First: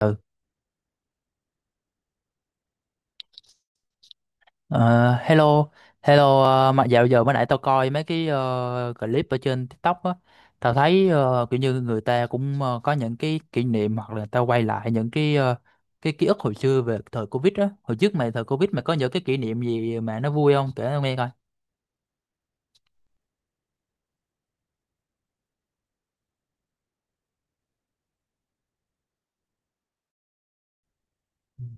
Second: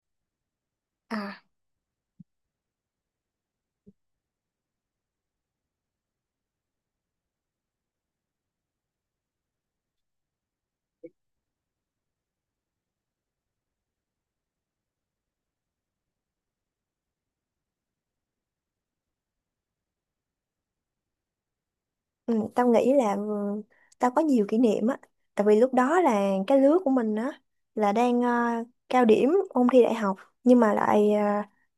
Ừ. À, Ờ, hello hello, mà dạo giờ mới nãy tao coi mấy cái clip ở trên TikTok á. Tao thấy kiểu như người ta cũng có những cái kỷ niệm hoặc là tao quay lại những cái cái ký ức hồi xưa về thời Covid á. Hồi trước mày thời Covid mày có những cái kỷ niệm gì mà nó vui không kể tao nghe coi. ừ, tao nghĩ là tao có nhiều kỷ niệm á, tại vì lúc đó là cái lứa của mình á là đang cao điểm ôn thi đại học nhưng mà lại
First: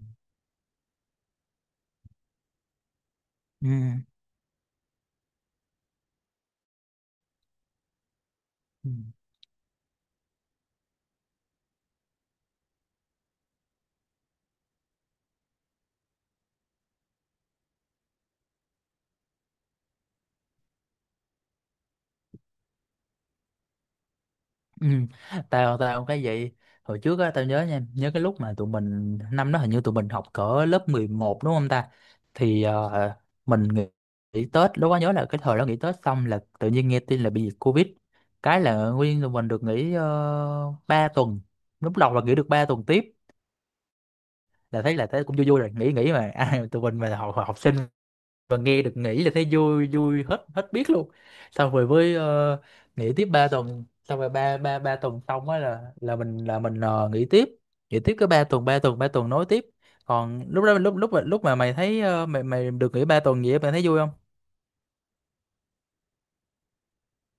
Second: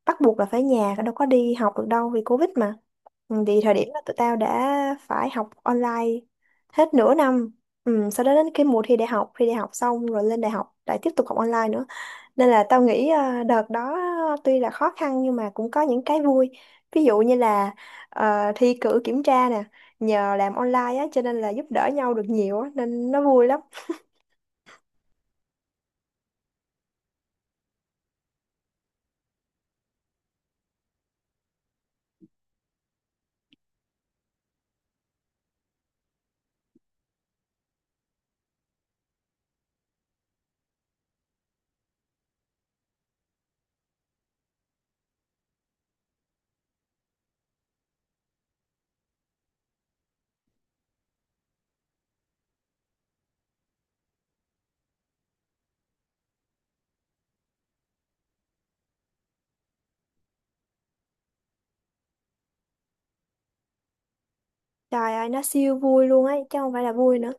bắt buộc là phải nhà đâu có đi học được đâu vì Covid mà. Ừ, thì Ừ. thời điểm đó tụi tao đã phải học online hết nửa năm. Ừ, sau đó đến cái mùa Ừ. Thi đại học xong rồi lên đại học lại tiếp tục học online nữa. Nên là tao nghĩ đợt đó tuy là khó khăn nhưng mà cũng có những cái vui. Ví dụ như là thi cử kiểm tra nè, nhờ làm online á cho nên là giúp đỡ nhau được nhiều á nên nó vui lắm. Ừ. Tao tao cũng cái vậy, hồi trước á tao nhớ nha, nhớ cái lúc mà tụi mình năm đó hình như tụi mình học cỡ lớp 11 đúng không ta, thì mình nghỉ, nghỉ Tết. Lúc đó nhớ là cái thời đó nghỉ Tết xong là tự nhiên nghe tin là bị dịch Covid, cái là nguyên tụi mình được nghỉ 3 tuần. Lúc đầu là nghỉ được 3 tuần tiếp là thấy cũng vui vui, rồi nghỉ nghỉ mà ai mà tụi mình mà học học sinh và nghe được nghĩ là thấy vui vui hết hết biết luôn. Xong rồi với nghỉ tiếp ba tuần, xong rồi ba ba ba tuần xong á là mình nghỉ tiếp, nghỉ tiếp cái ba tuần, ba tuần ba tuần nối tiếp. Còn lúc đó lúc lúc mà mày thấy mày mày được nghỉ ba tuần gì á, mày thấy vui không? Trời ơi nó siêu vui luôn ấy chứ không phải là vui nữa.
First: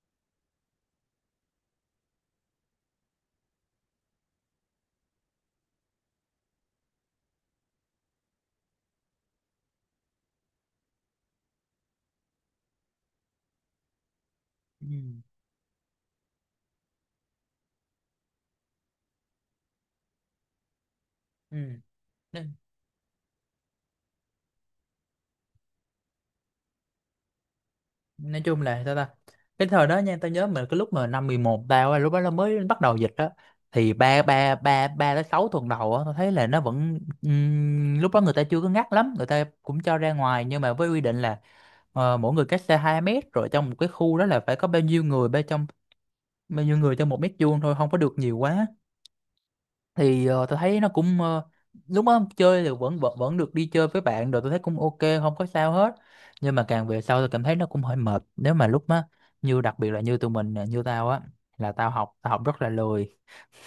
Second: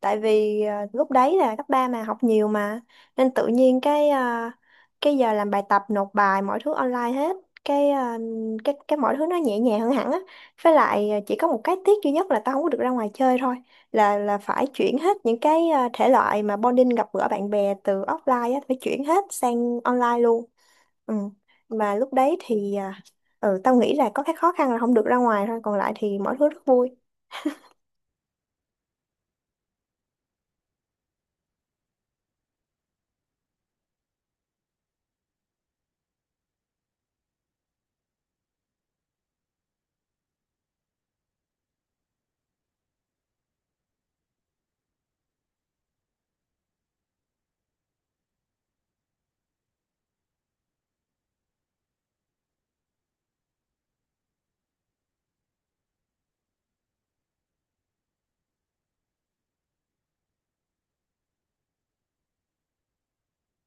Tại vì lúc đấy là cấp 3 mà học nhiều mà nên tự nhiên cái giờ làm bài tập nộp bài mọi thứ online hết cái à, cái mọi thứ nó nhẹ nhàng hơn hẳn á với lại chỉ có một cái tiếc duy nhất là tao không có được ra ngoài chơi thôi là phải Ừ. chuyển hết những thể loại mà bonding gặp gỡ bạn bè từ offline á phải chuyển hết sang online luôn. Ừ, mà lúc đấy Ừ. thì tao nghĩ là có cái khó khăn là không được ra ngoài thôi còn lại thì mọi thứ rất vui. Nói chung là sao ta, cái thời đó nha tao nhớ mình cái lúc mà năm 11, tao á, lúc đó nó mới bắt đầu dịch đó, thì ba ba ba ba tới sáu tuần đầu á tao thấy là nó vẫn lúc đó người ta chưa có ngắt lắm, người ta cũng cho ra ngoài nhưng mà với quy định là mỗi người cách xa 2 mét, rồi trong một cái khu đó là phải có bao nhiêu người bên trong, bao nhiêu người trong một mét vuông thôi, không có được nhiều quá. Thì tôi thấy nó cũng lúc đó chơi thì vẫn vẫn vẫn được đi chơi với bạn, rồi tôi thấy cũng ok không có sao hết. Nhưng mà càng về sau tôi cảm thấy nó cũng hơi mệt, nếu mà lúc đó như đặc biệt là như tụi mình nè, như tao á, là tao học, tao học rất là lười,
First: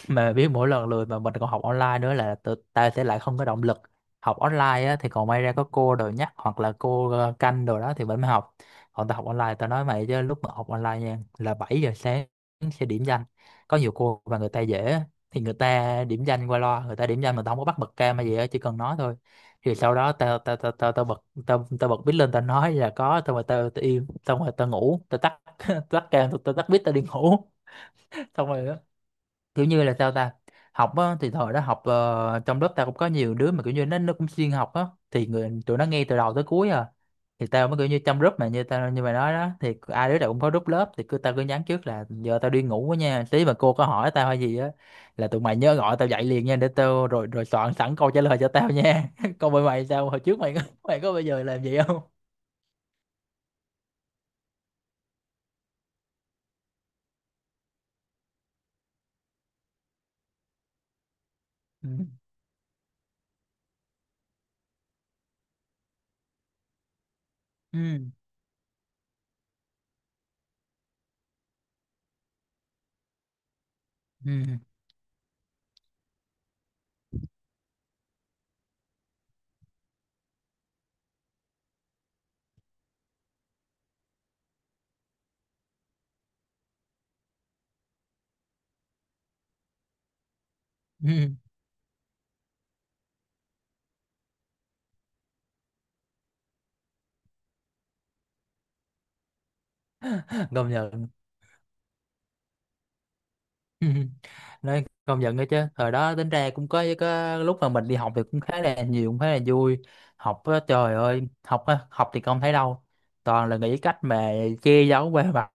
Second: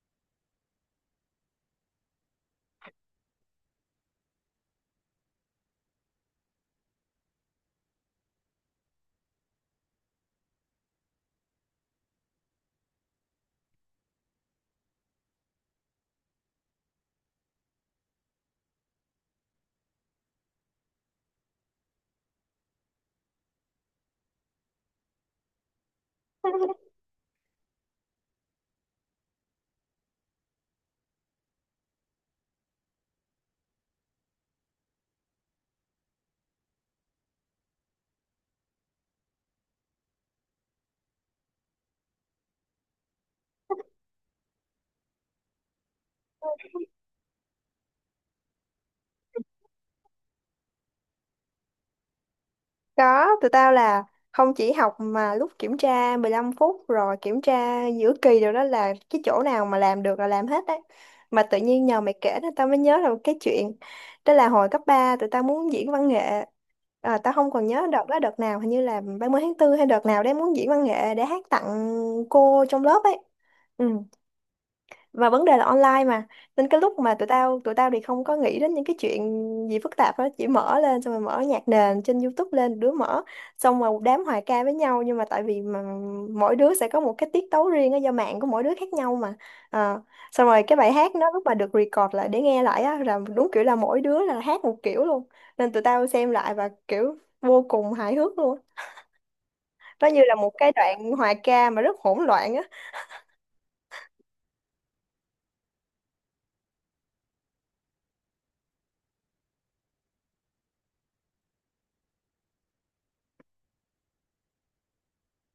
mà biết mỗi lần lười mà mình còn học online nữa là tự, ta sẽ lại không có động lực. Học online á, thì còn may ra có cô đồ nhắc hoặc là cô canh đồ đó thì vẫn mới học. Còn ta học online ta nói mày chứ lúc mà học online nha là 7 giờ sáng sẽ điểm danh. Có nhiều cô mà người ta dễ á, thì người ta điểm danh qua loa, người ta điểm danh mà tao không có bắt bật cam hay gì á, chỉ cần nói thôi. Thì sau đó tao tao tao tao tao bật, tao tao bật bít lên, tao nói là có, xong rồi tao tao im, xong rồi tao ngủ, tao tắt tắt cam, tao tao tắt bít, tao đi ngủ. Xong rồi kiểu như là sao ta, học á thì thời đó học trong lớp tao cũng có nhiều đứa mà kiểu như nó cũng xuyên học á thì người tụi nó nghe từ đầu tới cuối à. Thì tao mới kiểu như trong group mà như tao như mày nói đó, thì ai đứa nào cũng có group lớp, thì cứ tao cứ nhắn trước là giờ tao đi ngủ quá nha, tí mà cô có hỏi tao hay gì á là tụi mày nhớ gọi tao dậy liền nha, để tao rồi rồi soạn sẵn câu trả lời cho tao nha. Còn bên mày sao, hồi trước mày có bao giờ làm vậy không? Có, tụi tao là không chỉ học mà lúc kiểm tra 15 phút rồi kiểm tra giữa kỳ rồi đó là cái chỗ nào mà làm được là làm hết đấy. Mà tự nhiên Ừ. nhờ mày kể nên tao mới nhớ là một cái chuyện. Đó là hồi cấp 3, tụi tao muốn diễn văn nghệ. À, tao không còn nhớ đợt Ừ. đó đợt nào hình như là 30 tháng 4 hay đợt nào đấy muốn diễn văn nghệ để hát tặng cô trong lớp ấy. Ừ, Ừ. và vấn đề là online mà nên cái lúc mà tụi tao thì không có nghĩ đến những cái chuyện gì phức tạp đó chỉ mở lên xong rồi mở nhạc nền trên YouTube lên đứa mở xong rồi một đám hòa ca với nhau nhưng mà tại vì mỗi đứa sẽ có một cái tiết tấu riêng á do mạng của mỗi đứa khác nhau mà. Ờ, xong rồi cái bài hát nó Ừ. lúc mà được record lại để nghe lại á là đúng kiểu là mỗi đứa là hát một kiểu luôn, nên tụi tao xem lại và kiểu vô cùng hài hước luôn, nó như là một Công cái nhận. đoạn hòa ca mà rất hỗn loạn á. Nói công nhận đó chứ thời đó tính ra cũng có lúc mà mình đi học thì cũng khá là nhiều, cũng khá là vui. Học á, trời ơi học á, học thì không thấy đâu, toàn là nghĩ cách mà che giấu qua mặt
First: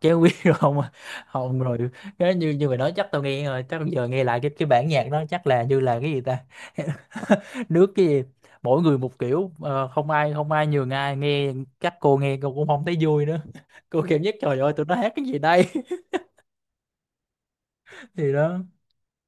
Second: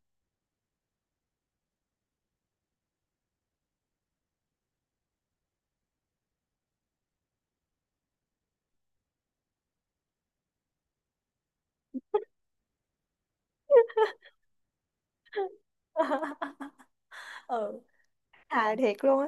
chế quý rồi không à. Không rồi, cái như như mày nói chắc tao nghe rồi, chắc giờ nghe lại cái bản nhạc đó chắc là như là cái gì ta, nước cái gì, mỗi người một kiểu không ai không ai nhường ai nghe. Chắc cô nghe cô cũng không thấy vui nữa, cô cảm nhất trời ơi tụi nó hát cái gì đây. Ừ, Thì đó. hài thiệt luôn á,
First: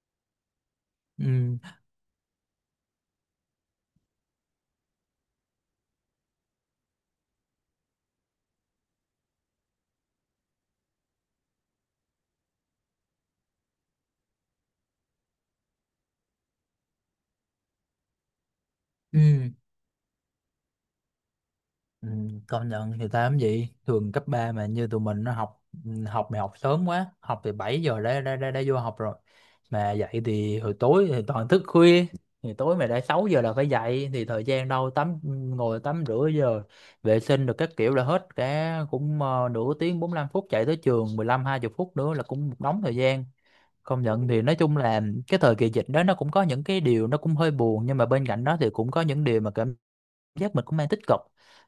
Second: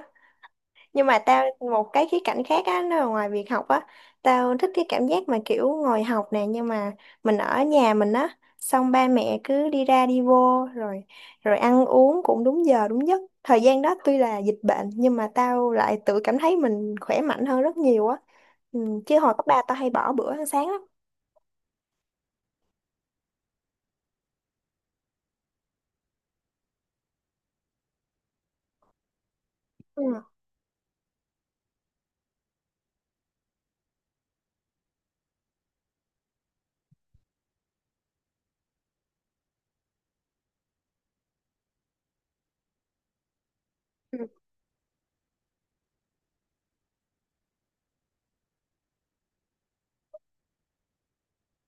nhưng mà tao Ừ. một cái khía cạnh khác á nó là ngoài việc học á, tao thích cái cảm giác mà kiểu ngồi học nè nhưng mà mình ở nhà mình á xong ba mẹ cứ đi ra đi vô rồi rồi ăn uống cũng đúng giờ đúng giấc, thời gian đó tuy là dịch bệnh nhưng mà tao lại tự cảm thấy mình khỏe mạnh hơn rất nhiều á. Ừ, chứ hồi cấp Ừ. ba tao hay bỏ bữa ăn sáng lắm. Ừ, công nhận thì tám gì thường cấp 3 mà như tụi mình nó học, học mày học sớm quá, học từ 7 giờ đã vô học rồi, mà dậy thì hồi tối thì toàn thức khuya, thì tối mày đã 6 giờ là phải dậy thì thời gian đâu tắm, ngồi tắm rửa giờ vệ sinh được các kiểu là hết cả cũng nửa tiếng 45 phút, chạy tới trường mười lăm hai 20 phút nữa là cũng một đống thời gian. Công Ừ. nhận thì nói chung là cái thời kỳ dịch đó nó cũng có những cái điều nó cũng hơi buồn, nhưng mà bên cạnh đó thì cũng có những điều mà cảm giác mình cũng đang tích cực.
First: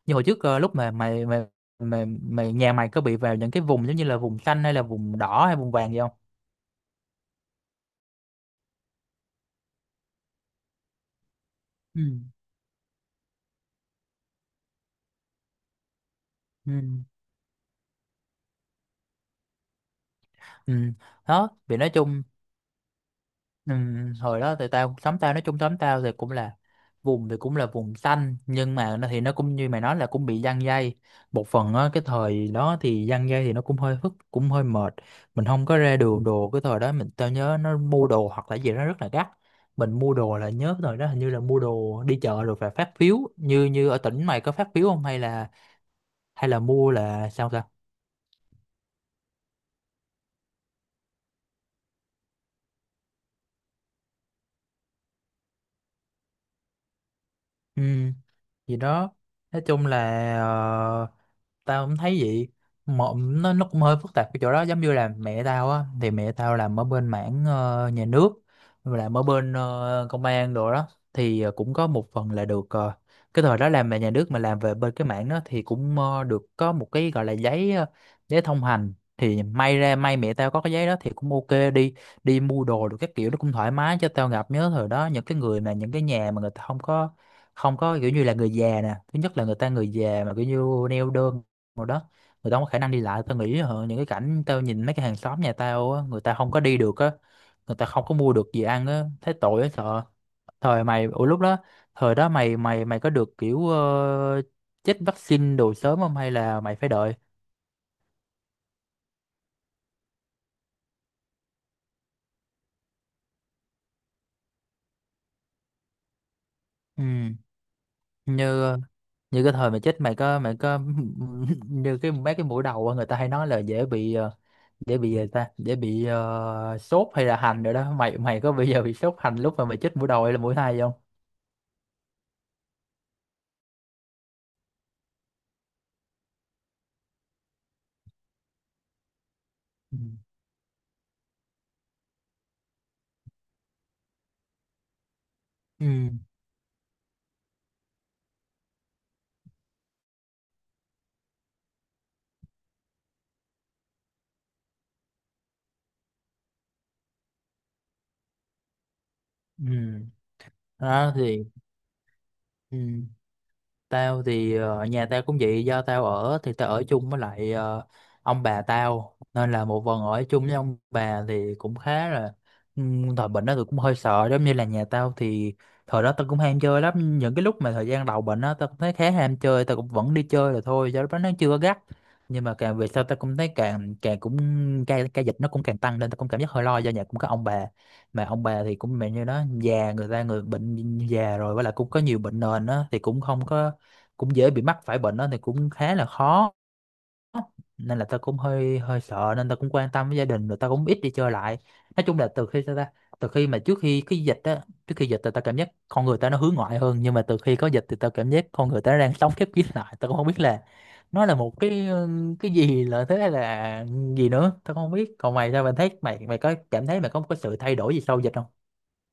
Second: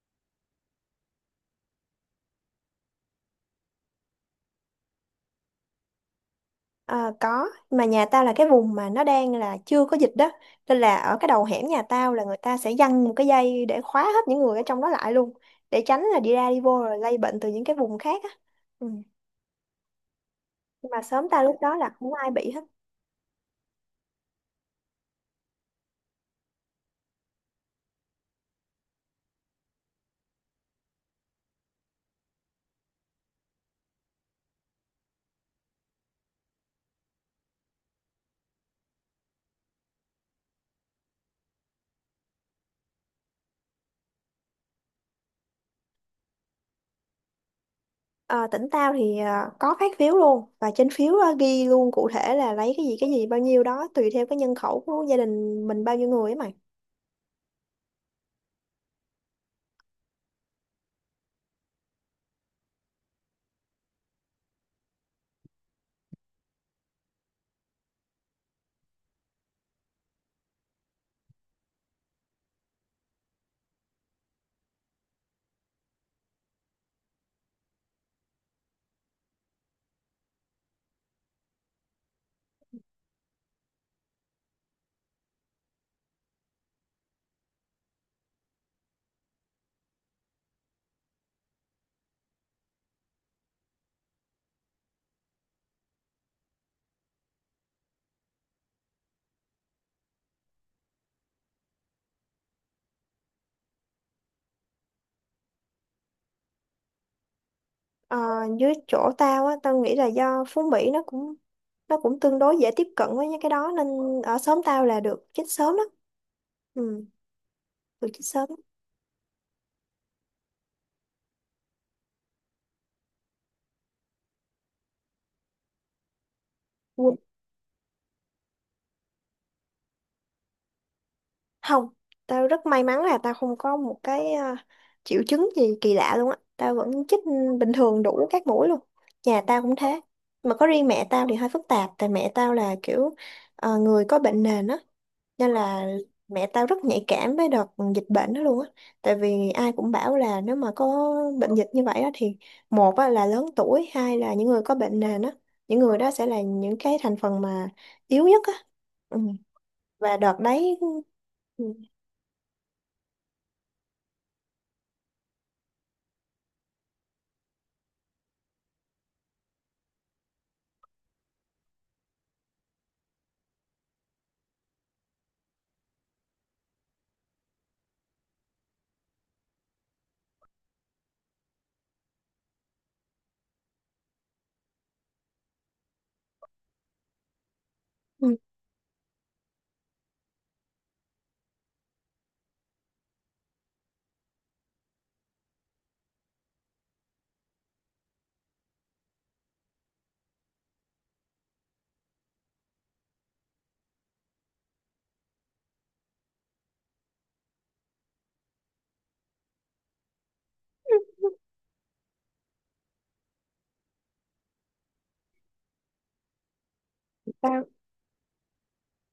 Như hồi trước lúc mà mày mày mày mày nhà mày có bị vào những cái vùng giống như là vùng xanh hay là vùng đỏ hay vùng vàng gì không? Ờ, có mà nhà tao là cái vùng mà nó đang là chưa có dịch đó nên là ở cái đầu hẻm nhà Ừ. tao là người ta sẽ giăng một cái dây để khóa hết những người ở trong đó lại luôn để tránh là đi ra đi Ừ. vô rồi lây bệnh từ những cái vùng khác á. Ừ. Ừ. Nhưng mà sớm tao Đó lúc đó vì là nói không chung, ai bị hết. ừ, hồi đó thì tao xóm tao nói chung xóm tao thì cũng là vùng thì cũng là vùng xanh, nhưng mà nó thì nó cũng như mày nói là cũng bị giăng dây một phần á. Cái thời đó thì giăng dây thì nó cũng hơi phức, cũng hơi mệt, mình không có ra đường đồ. Cái thời đó mình tao nhớ nó mua đồ hoặc là gì đó rất là gắt, mình mua đồ là nhớ cái thời đó hình như là mua đồ đi chợ rồi phải phát phiếu, như như ở tỉnh mày có phát phiếu không hay là hay là mua là sao ta? Ờ, tỉnh tao thì có phát phiếu luôn và trên phiếu ghi luôn cụ thể là lấy cái gì bao nhiêu đó tùy theo cái nhân khẩu của gia đình mình bao nhiêu người ấy mày. Ừ, gì đó nói chung là ờ, tao cũng thấy vậy. Một nó cũng hơi phức tạp cái chỗ đó, giống như là mẹ tao á, thì mẹ tao làm ở bên mảng nhà nước, làm ở bên công an đồ đó. Thì cũng có một phần là được cái thời đó làm về nhà nước mà làm về bên cái mảng đó thì cũng được có một cái gọi là giấy giấy thông hành, thì may ra may mẹ tao có cái giấy đó thì cũng ok đi, đi mua đồ được các kiểu, nó cũng thoải mái cho tao. Gặp nhớ thời đó những cái người mà những cái nhà mà người ta không có, không có kiểu như là người già nè, thứ nhất là người ta người già mà kiểu như neo đơn rồi đó, người ta không có khả năng đi lại, tao nghĩ hả, những cái cảnh tao nhìn mấy cái hàng xóm nhà tao á, người ta không có đi được á, người ta không có mua được gì ăn á, thấy tội á sợ. Thời mày ủa lúc đó, thời đó mày mày mày có được kiểu chích vaccine đồ sớm không hay là mày phải đợi? Ờ, dưới chỗ tao á, tao nghĩ là do Phú Mỹ nó cũng tương đối dễ tiếp cận với những cái đó nên ở xóm tao là được chích sớm đó. Ừ, Ừ, được chích sớm. như như cái thời mày chết mày có như cái mấy cái mũi đầu á, người ta hay nói là dễ bị dễ bị gì ta, dễ bị sốt Vui. hay là hành rồi đó, mày mày có bây giờ bị sốt hành lúc mà mày chết mũi đầu hay là mũi hai không? Không, tao rất may mắn là tao không có một cái triệu chứng gì kỳ lạ luôn á. Tao vẫn chích bình thường đủ các mũi luôn. Nhà tao cũng thế. Mà có riêng mẹ tao thì hơi phức tạp tại mẹ tao là kiểu người có bệnh nền á. Nên Ừ. là mẹ tao rất nhạy cảm với đợt dịch bệnh đó luôn á tại vì ai cũng bảo là nếu mà có bệnh dịch như vậy á thì một á, là lớn tuổi, hai là những người có bệnh nền á, những người đó sẽ là những cái thành phần mà yếu nhất á. Ừ. Ừ. Và đợt đấy Đó thì, ừ. ừ. Tao thì nhà tao cũng vậy, do tao ở thì tao ở chung với lại ông bà tao, nên là một phần ở chung với ông bà thì cũng khá là thời bệnh đó tôi cũng hơi sợ. Giống như là nhà tao thì thời đó tao cũng ham chơi lắm, những cái lúc mà thời gian đầu bệnh đó tao cũng thấy khá ham chơi, tao cũng vẫn đi chơi là thôi do lúc đó nó chưa có gắt. Nhưng mà càng về sau tao cũng thấy càng càng cũng ca ca dịch nó cũng càng tăng nên tao cũng cảm giác hơi lo, do nhà cũng có ông bà, mà Ừ, ông bà thì cũng mẹ như đó già, người ta người bệnh già rồi với lại cũng có nhiều bệnh nền á, thì cũng không có, cũng dễ bị mắc phải bệnh đó thì cũng khá là khó. Nên là ta cũng hơi hơi sợ, nên ta cũng quan tâm với gia đình rồi ta cũng ít đi chơi lại. Nói chung là từ khi mà trước khi cái dịch á, trước khi dịch thì ta cảm giác con người ta nó hướng ngoại hơn, nhưng mà từ khi có dịch thì ta cảm giác con người ta nó đang sống khép kín lại. Ta cũng không biết là nó là một cái cái gì là thế hay là gì nữa ta cũng không biết. Còn mày sao, mày thấy mày mày có cảm thấy mày có một cái sự Tao thay đổi gì sau dịch không?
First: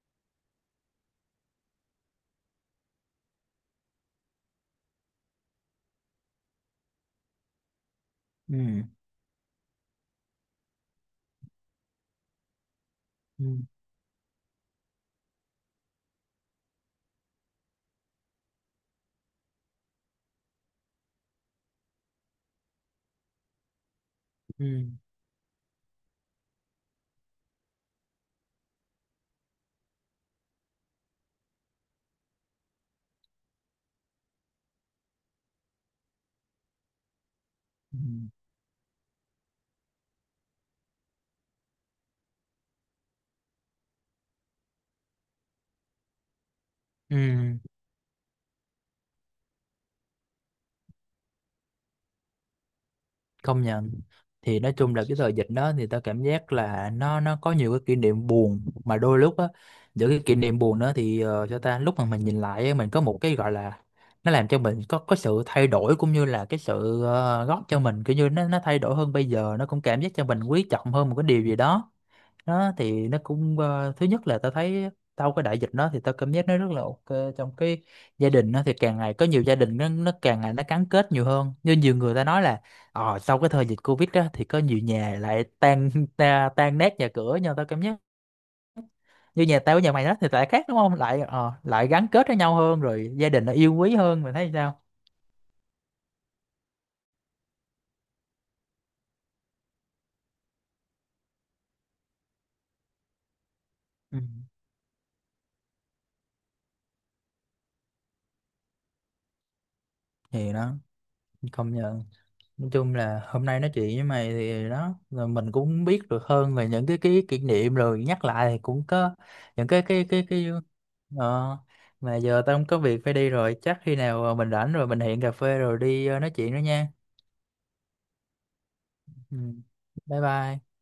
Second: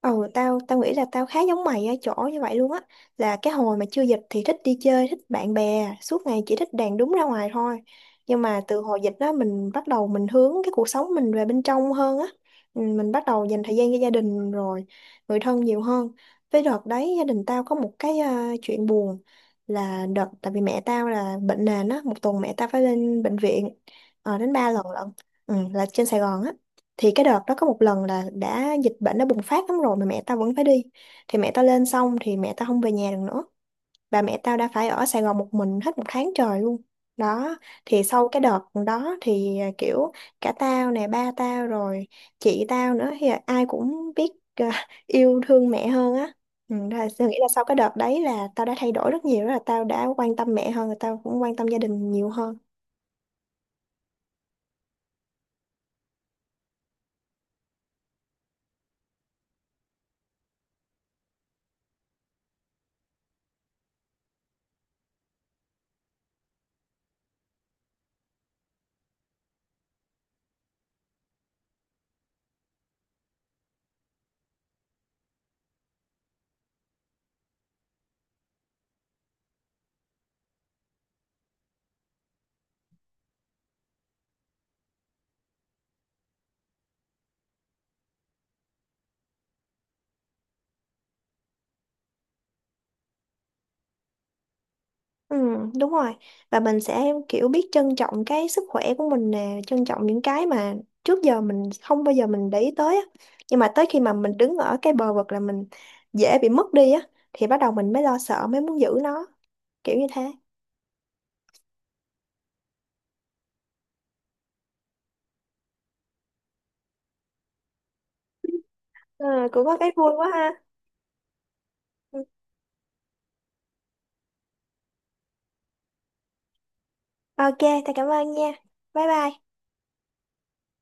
Ừ, tao tao nghĩ là tao khá giống mày ở chỗ như vậy luôn á, là cái hồi mà chưa dịch thì thích đi chơi thích bạn bè suốt ngày chỉ thích đàn đúng ra ngoài thôi nhưng mà từ Ừ. hồi dịch đó mình bắt đầu mình hướng cái cuộc sống mình về bên trong hơn á. Ừ, mình bắt đầu Ừ. dành thời gian cho gia đình rồi người thân nhiều hơn, với đợt đấy gia đình tao có một cái chuyện buồn là đợt tại vì mẹ tao là bệnh nền á, một tuần mẹ tao phải lên bệnh viện đến ba Ừ. lần lận. Ừ, là trên Sài Gòn á, thì cái đợt đó có một lần là đã dịch bệnh đã bùng phát lắm rồi mà mẹ tao vẫn phải đi, thì mẹ tao lên xong thì mẹ tao không về nhà được nữa, bà mẹ tao đã phải ở Sài Gòn một mình hết một tháng trời luôn đó. Ừ. Thì sau cái đợt đó thì kiểu cả tao nè ba tao rồi chị tao nữa thì ai cũng biết yêu thương mẹ hơn á. Ừ, đó là tôi nghĩ là Ừ. sau cái đợt đấy là tao đã thay đổi rất nhiều, đó là tao đã quan tâm mẹ hơn, tao cũng quan tâm gia đình nhiều hơn. Công nhận thì nói chung là cái thời dịch đó thì tao cảm giác là nó có nhiều cái kỷ niệm buồn, mà đôi lúc á giữa cái kỷ niệm buồn đó thì cho ta lúc mà mình nhìn lại á, mình có một cái gọi là nó làm cho mình có sự thay đổi, cũng như là cái sự góp cho mình kiểu như nó thay đổi hơn, bây giờ nó cũng cảm giác cho mình quý trọng hơn một cái điều gì đó. Nó thì nó cũng thứ nhất là tao thấy sau cái đại dịch đó thì tao cảm giác nó rất là ok trong cái gia đình. Nó thì càng ngày có nhiều gia đình nó càng ngày nó gắn kết nhiều hơn, như nhiều người ta nói là ờ sau cái thời dịch Covid đó thì có nhiều nhà lại tan ta, tan nát nhà cửa. Nhưng mà tao cảm giác như nhà tao với nhà mày đó thì lại khác đúng không, lại lại gắn kết với nhau hơn rồi gia đình nó yêu quý hơn, mày thấy sao? Ừ, đúng rồi. Và mình sẽ kiểu biết trân trọng cái sức khỏe của mình nè, trân trọng những cái mà trước giờ mình không bao giờ mình để ý tới á. Nhưng mà tới khi mà Ừ. mình đứng ở cái bờ vực là mình dễ bị mất đi á, thì bắt đầu mình mới lo sợ, mới muốn giữ nó, kiểu như thế. Thì đó, công nhận, nói chung là hôm nay nói chuyện với mày thì đó rồi mình cũng biết được hơn về những cái kỷ niệm, rồi nhắc lại thì cũng có Ừ, cũng những có cái cái cái vui cái quá cái ha. ờ, mà Ừ. giờ tao không có việc phải đi rồi, chắc khi nào mình rảnh rồi mình hẹn cà phê rồi đi nói chuyện nữa nha. Ok, thầy cảm ơn nha. Bye Ừ. bye. Bye bye.